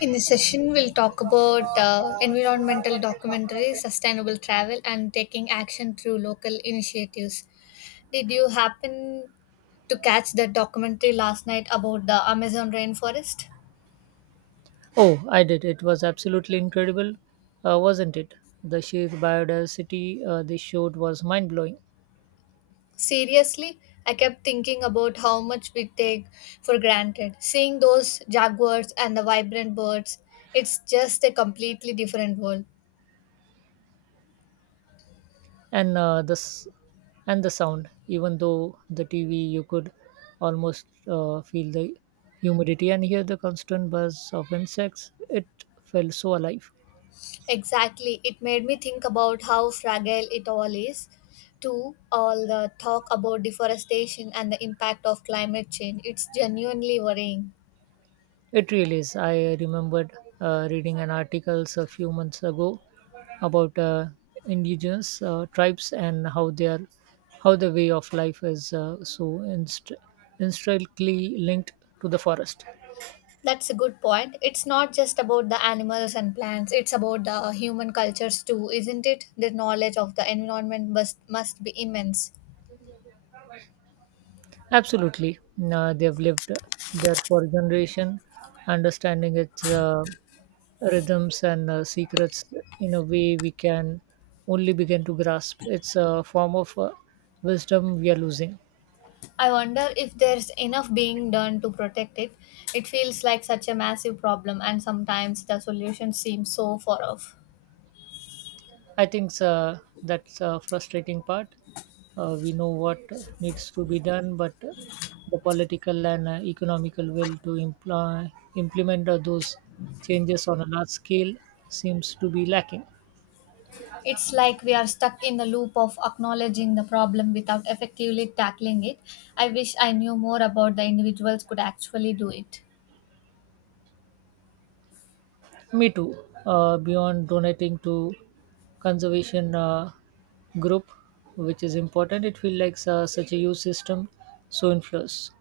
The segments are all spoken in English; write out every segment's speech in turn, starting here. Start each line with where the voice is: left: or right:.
left: In this session, we'll talk about environmental documentaries, sustainable travel, and taking action through local initiatives. Did you happen to catch that documentary last night about the Amazon rainforest?
right: Oh, I did. It was absolutely incredible, wasn't it? The sheer biodiversity they showed was mind blowing,
left: Seriously, I kept thinking about how much we take for granted. Seeing those jaguars and the vibrant birds, it's just a completely different world.
right: and uh, the s- and the sound. Even though the TV, you could almost feel the humidity and hear the constant buzz of insects. It felt so alive.
left: Exactly. It made me think about how fragile it all is. To all the talk about deforestation and the impact of climate change. It's genuinely worrying.
right: It really is. I remembered reading an article a few months ago about indigenous tribes and how the way of life is so intricately linked to the forest.
left: That's a good point. It's not just about the animals and plants, it's about the human cultures too, isn't it? The knowledge of the environment must be immense.
right: Absolutely, they've lived there for generation, understanding its rhythms and secrets in a way we can only begin to grasp. It's a form of wisdom we are losing.
left: I wonder if there's enough being done to protect it. It feels like such a massive problem, and sometimes the solution seems so far off.
right: I think that's a frustrating part. We know what needs to be done, but the political and economical will to implement those changes on a large scale seems to be lacking.
left: It's like we are stuck in the loop of acknowledging the problem without effectively tackling it. I wish I knew more about the individuals could actually do it.
right: Me too. Beyond donating to conservation group, which is important, it feels like such a huge system, so influence.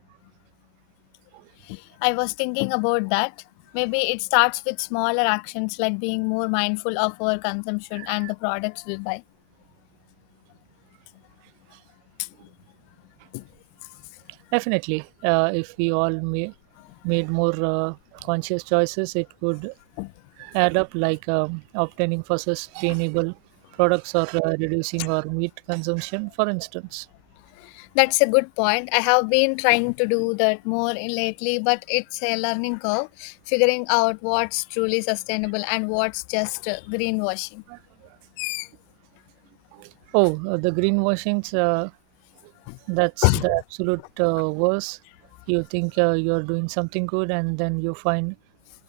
left: I was thinking about that. Maybe it starts with smaller actions like being more mindful of our consumption and the products we buy.
right: Definitely, if we all may, made more conscious choices, it could add up, like obtaining for sustainable products or reducing our meat consumption, for instance.
left: That's a good point. I have been trying to do that more in lately, but it's a learning curve, figuring out what's truly sustainable and what's just greenwashing.
right: Oh, the greenwashings, that's the absolute worst. You think you're doing something good, and then you find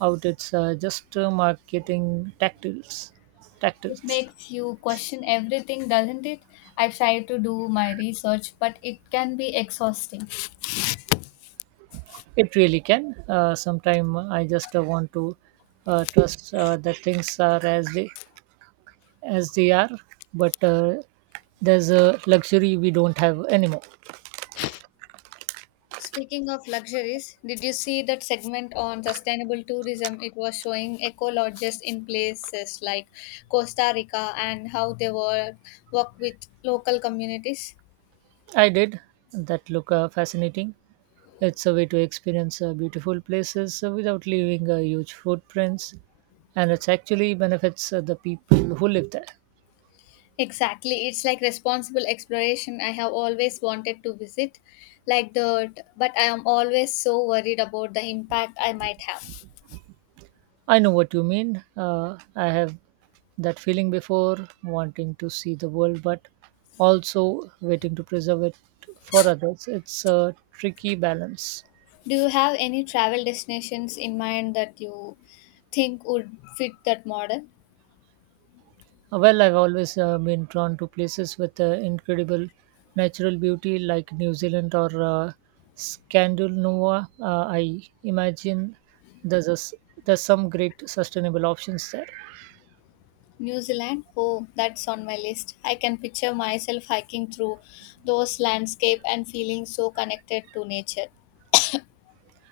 right: out it's just marketing tactics.
left: It
right: Tactics.
left: makes you question everything, doesn't it? I've tried to do my research, but it can be exhausting.
right: It really can. Sometimes I just want to trust that things are as they are, but there's a luxury we don't have anymore.
left: Speaking of luxuries, did you see that segment on sustainable tourism? It was showing eco lodges in places like Costa Rica and how they work with local communities.
right: I did that look fascinating. It's a way to experience beautiful places without leaving huge footprints, and it actually benefits the people who live there.
left: Exactly, it's like responsible exploration. I have always wanted to visit like that, but I am always so worried about the impact I might have.
right: I know what you mean. I have that feeling before, wanting to see the world, but also waiting to preserve it for others. It's a tricky balance.
left: Do you have any travel destinations in mind that you think would fit that model?
right: Well, I've always been drawn to places with incredible natural beauty like New Zealand or Scandinavia. I imagine there's, a s there's some great sustainable options there.
left: New Zealand? Oh, that's on my list. I can picture myself hiking through those landscapes and feeling so connected to nature.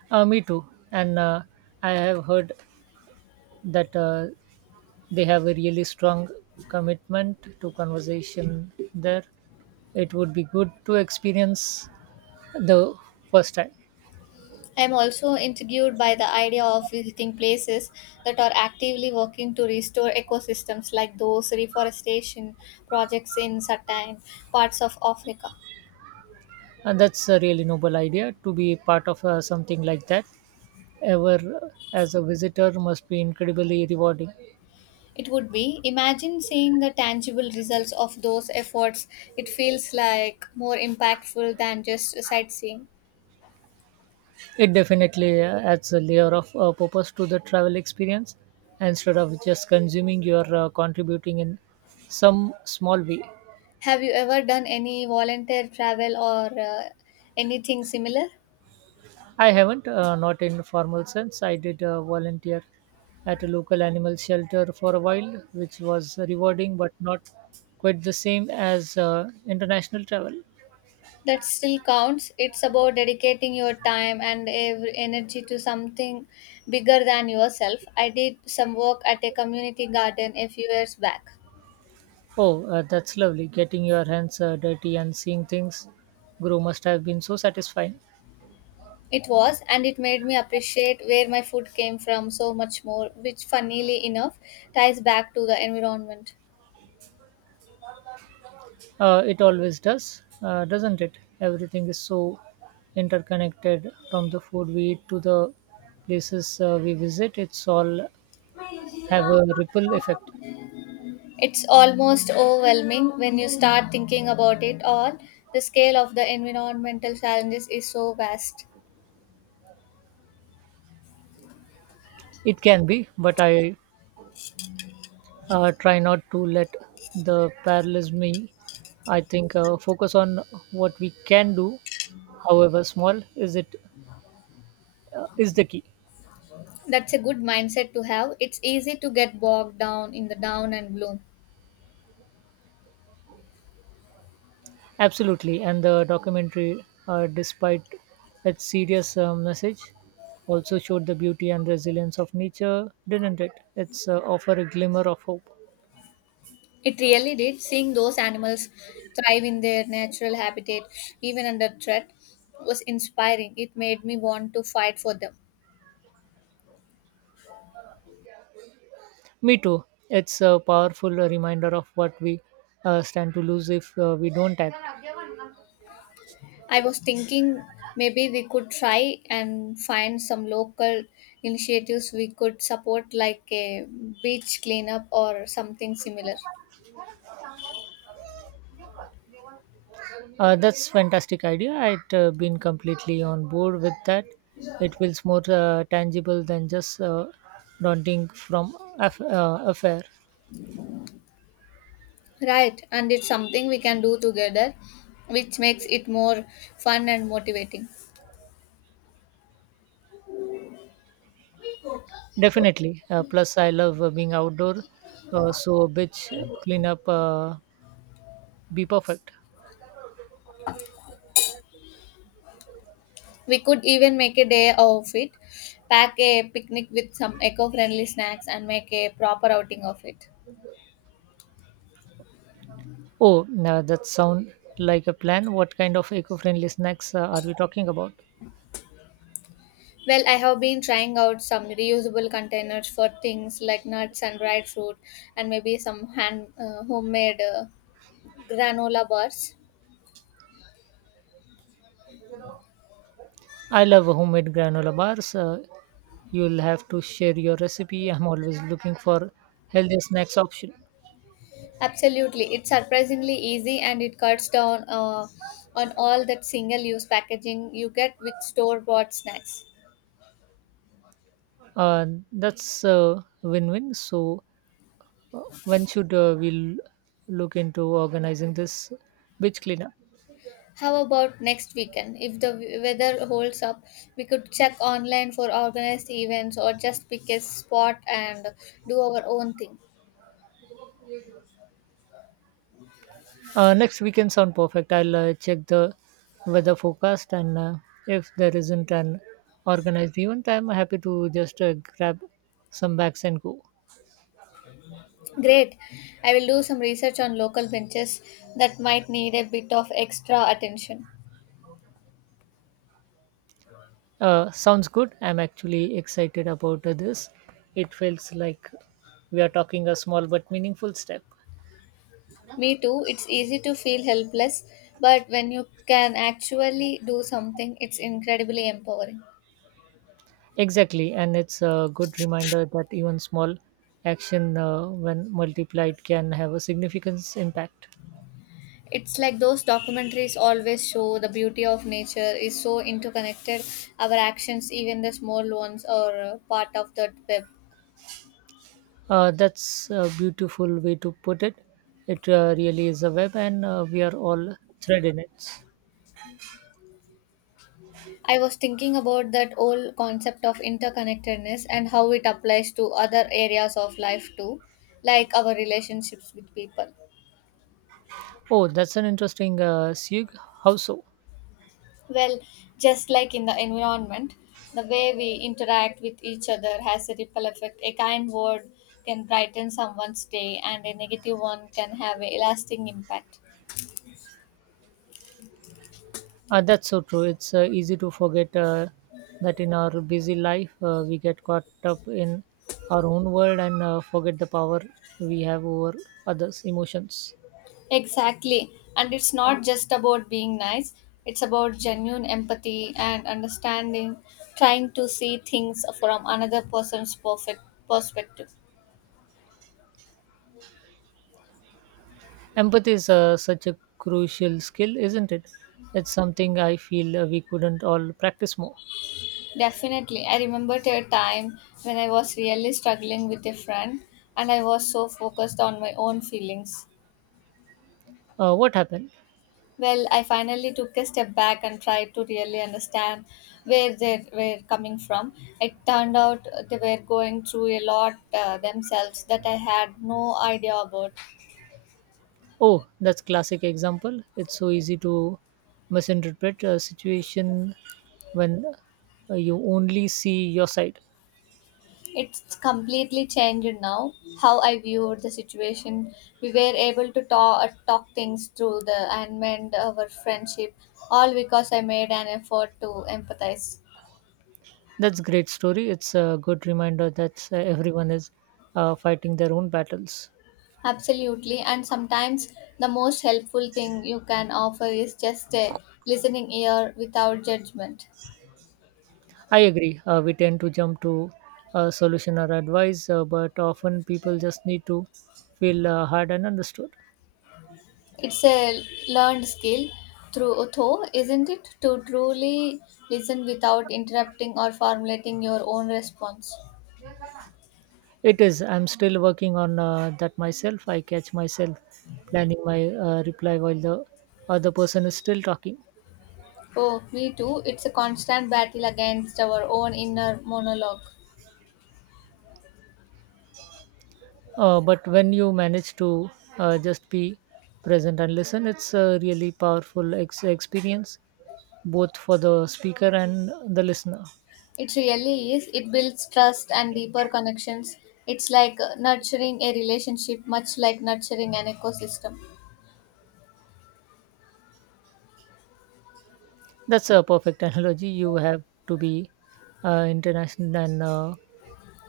right: Me too. And I have heard that they have a really strong commitment to conversation there. It would be good to experience the first time.
left: I'm also intrigued by the idea of visiting places that are actively working to restore ecosystems like those reforestation projects in certain parts of Africa.
right: And that's a really noble idea to be part of something like that ever as a visitor must be incredibly rewarding.
left: It would be. Imagine seeing the tangible results of those efforts. It feels like more impactful than just sightseeing.
right: It definitely adds a layer of purpose to the travel experience. Instead of just consuming, you are contributing in some small way.
left: Have you ever done any volunteer travel or anything similar?
right: I haven't, not in formal sense. I did volunteer at a local animal shelter for a while, which was rewarding but not quite the same as international travel.
left: That still counts. It's about dedicating your time and energy to something bigger than yourself. I did some work at a community garden a few years back.
right: Oh, that's lovely. Getting your hands dirty and seeing things grow must have been so satisfying.
left: It was, and it made me appreciate where my food came from so much more, which, funnily enough, ties back to the environment.
right: It always does, doesn't it? Everything is so interconnected from the food we eat to the places we visit. It's all have a ripple effect.
left: It's almost overwhelming when you start thinking about it all. The scale of the environmental challenges is so vast.
right: It can be, but I try not to let the paralyze me. I think focus on what we can do, however small, is the key.
left: That's a good mindset to have. It's easy to get bogged down in the down and gloom.
right: Absolutely, and the documentary, despite its serious message, also showed the beauty and resilience of nature, didn't it? It's offer a glimmer of hope.
left: It really did. Seeing those animals thrive in their natural habitat, even under threat, was inspiring. It made me want to fight for them.
right: Me too. It's a powerful reminder of what we stand to lose if we don't act.
left: I was thinking maybe we could try and find some local initiatives we could support, like a beach cleanup or something similar.
right: That's fantastic idea. I'd been completely on board with that. It feels more tangible than just daunting from affair.
left: Right, and it's something we can do together, which makes it more fun and motivating.
right: Definitely. Plus, I love being outdoor, so beach cleanup be perfect.
left: We could even make a day of it, pack a picnic with some eco friendly snacks, and make a proper outing of it.
right: Oh, now that sound like a plan. What kind of eco-friendly snacks are we talking about?
left: Well, I have been trying out some reusable containers for things like nuts and dried fruit, and maybe some hand homemade granola bars.
right: I love homemade granola bars. You'll have to share your recipe. I'm always looking for healthy snacks option.
left: Absolutely, it's surprisingly easy and it cuts down on all that single use packaging you get with store bought snacks.
right: Uh, that's a win-win. So, when should we look into organizing this beach cleanup?
left: How about next weekend? If the weather holds up, we could check online for organized events or just pick a spot and do our own thing.
right: Next weekend sound perfect. I'll check the weather forecast and if there isn't an organized event, I'm happy to just grab some bags and go.
left: Great. I will do some research on local benches that might need a bit of extra attention.
right: Sounds good. I'm actually excited about this. It feels like we are talking a small but meaningful step.
left: Me too. It's easy to feel helpless, but when you can actually do something, it's incredibly empowering.
right: Exactly, and it's a good reminder that even small action, when multiplied, can have a significant impact.
left: It's like those documentaries always show the beauty of nature is so interconnected. Our actions, even the small ones, are part of that web.
right: That's a beautiful way to put it. It really is a web, and we are all thread in it.
left: I was thinking about that whole concept of interconnectedness and how it applies to other areas of life too, like our relationships with people.
right: Oh, that's an interesting Sieg. How so?
left: Well, just like in the environment, the way we interact with each other has a ripple effect. A kind word can brighten someone's day, and a negative one can have a lasting impact.
right: That's so true. It's easy to forget that in our busy life, we get caught up in our own world and forget the power we have over others' emotions.
left: Exactly. And it's not just about being nice, it's about genuine empathy and understanding, trying to see things from another person's perfect perspective.
right: Empathy is such a crucial skill, isn't it? It's something I feel we couldn't all practice more.
left: Definitely. I remember a time when I was really struggling with a friend and I was so focused on my own feelings.
right: What happened?
left: Well, I finally took a step back and tried to really understand where they were coming from. It turned out they were going through a lot themselves that I had no idea about.
right: Oh, that's classic example. It's so easy to misinterpret a situation when you only see your side.
left: It's completely changed now how I viewed the situation. We were able to talk things through the and mend our friendship, all because I made an effort to empathize.
right: That's great story. It's a good reminder that everyone is fighting their own battles.
left: Absolutely, and sometimes the most helpful thing you can offer is just a listening ear without judgment.
right: I agree. We tend to jump to a solution or advice, but often people just need to feel heard and understood.
left: It's a learned skill through though, isn't it? To truly listen without interrupting or formulating your own response.
right: It is. I'm still working on that myself. I catch myself planning my reply while the other person is still talking.
left: Oh, me too. It's a constant battle against our own inner monologue.
right: But when you manage to just be present and listen, it's a really powerful experience, both for the speaker and the listener.
left: It really is. It builds trust and deeper connections. It's like nurturing a relationship, much like nurturing an ecosystem.
right: That's a perfect analogy. You have to be international and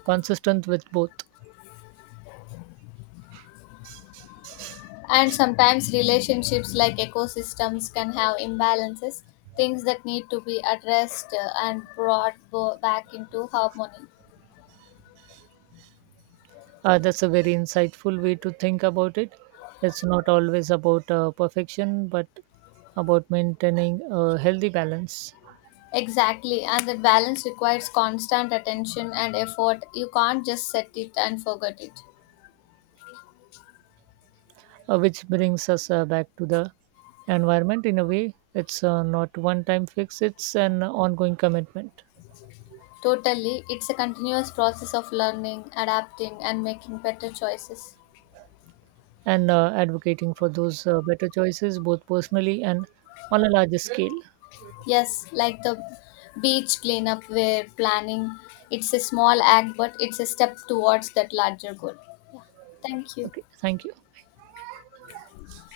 right: consistent with both.
left: And sometimes relationships like ecosystems can have imbalances, things that need to be addressed and brought back into harmony.
right: That's a very insightful way to think about it. It's not always about perfection, but about maintaining a healthy balance.
left: Exactly, and that balance requires constant attention and effort. You can't just set it and forget it.
right: Which brings us back to the environment in a way it's not one time fix it's an ongoing commitment
left: Totally, it's a continuous process of learning, adapting, and making better choices.
right: and advocating for those better choices both personally and on a larger scale.
left: Yes, like the beach cleanup we're planning. It's a small act, but it's a step towards that larger goal. Thank you.
right: Okay, thank you.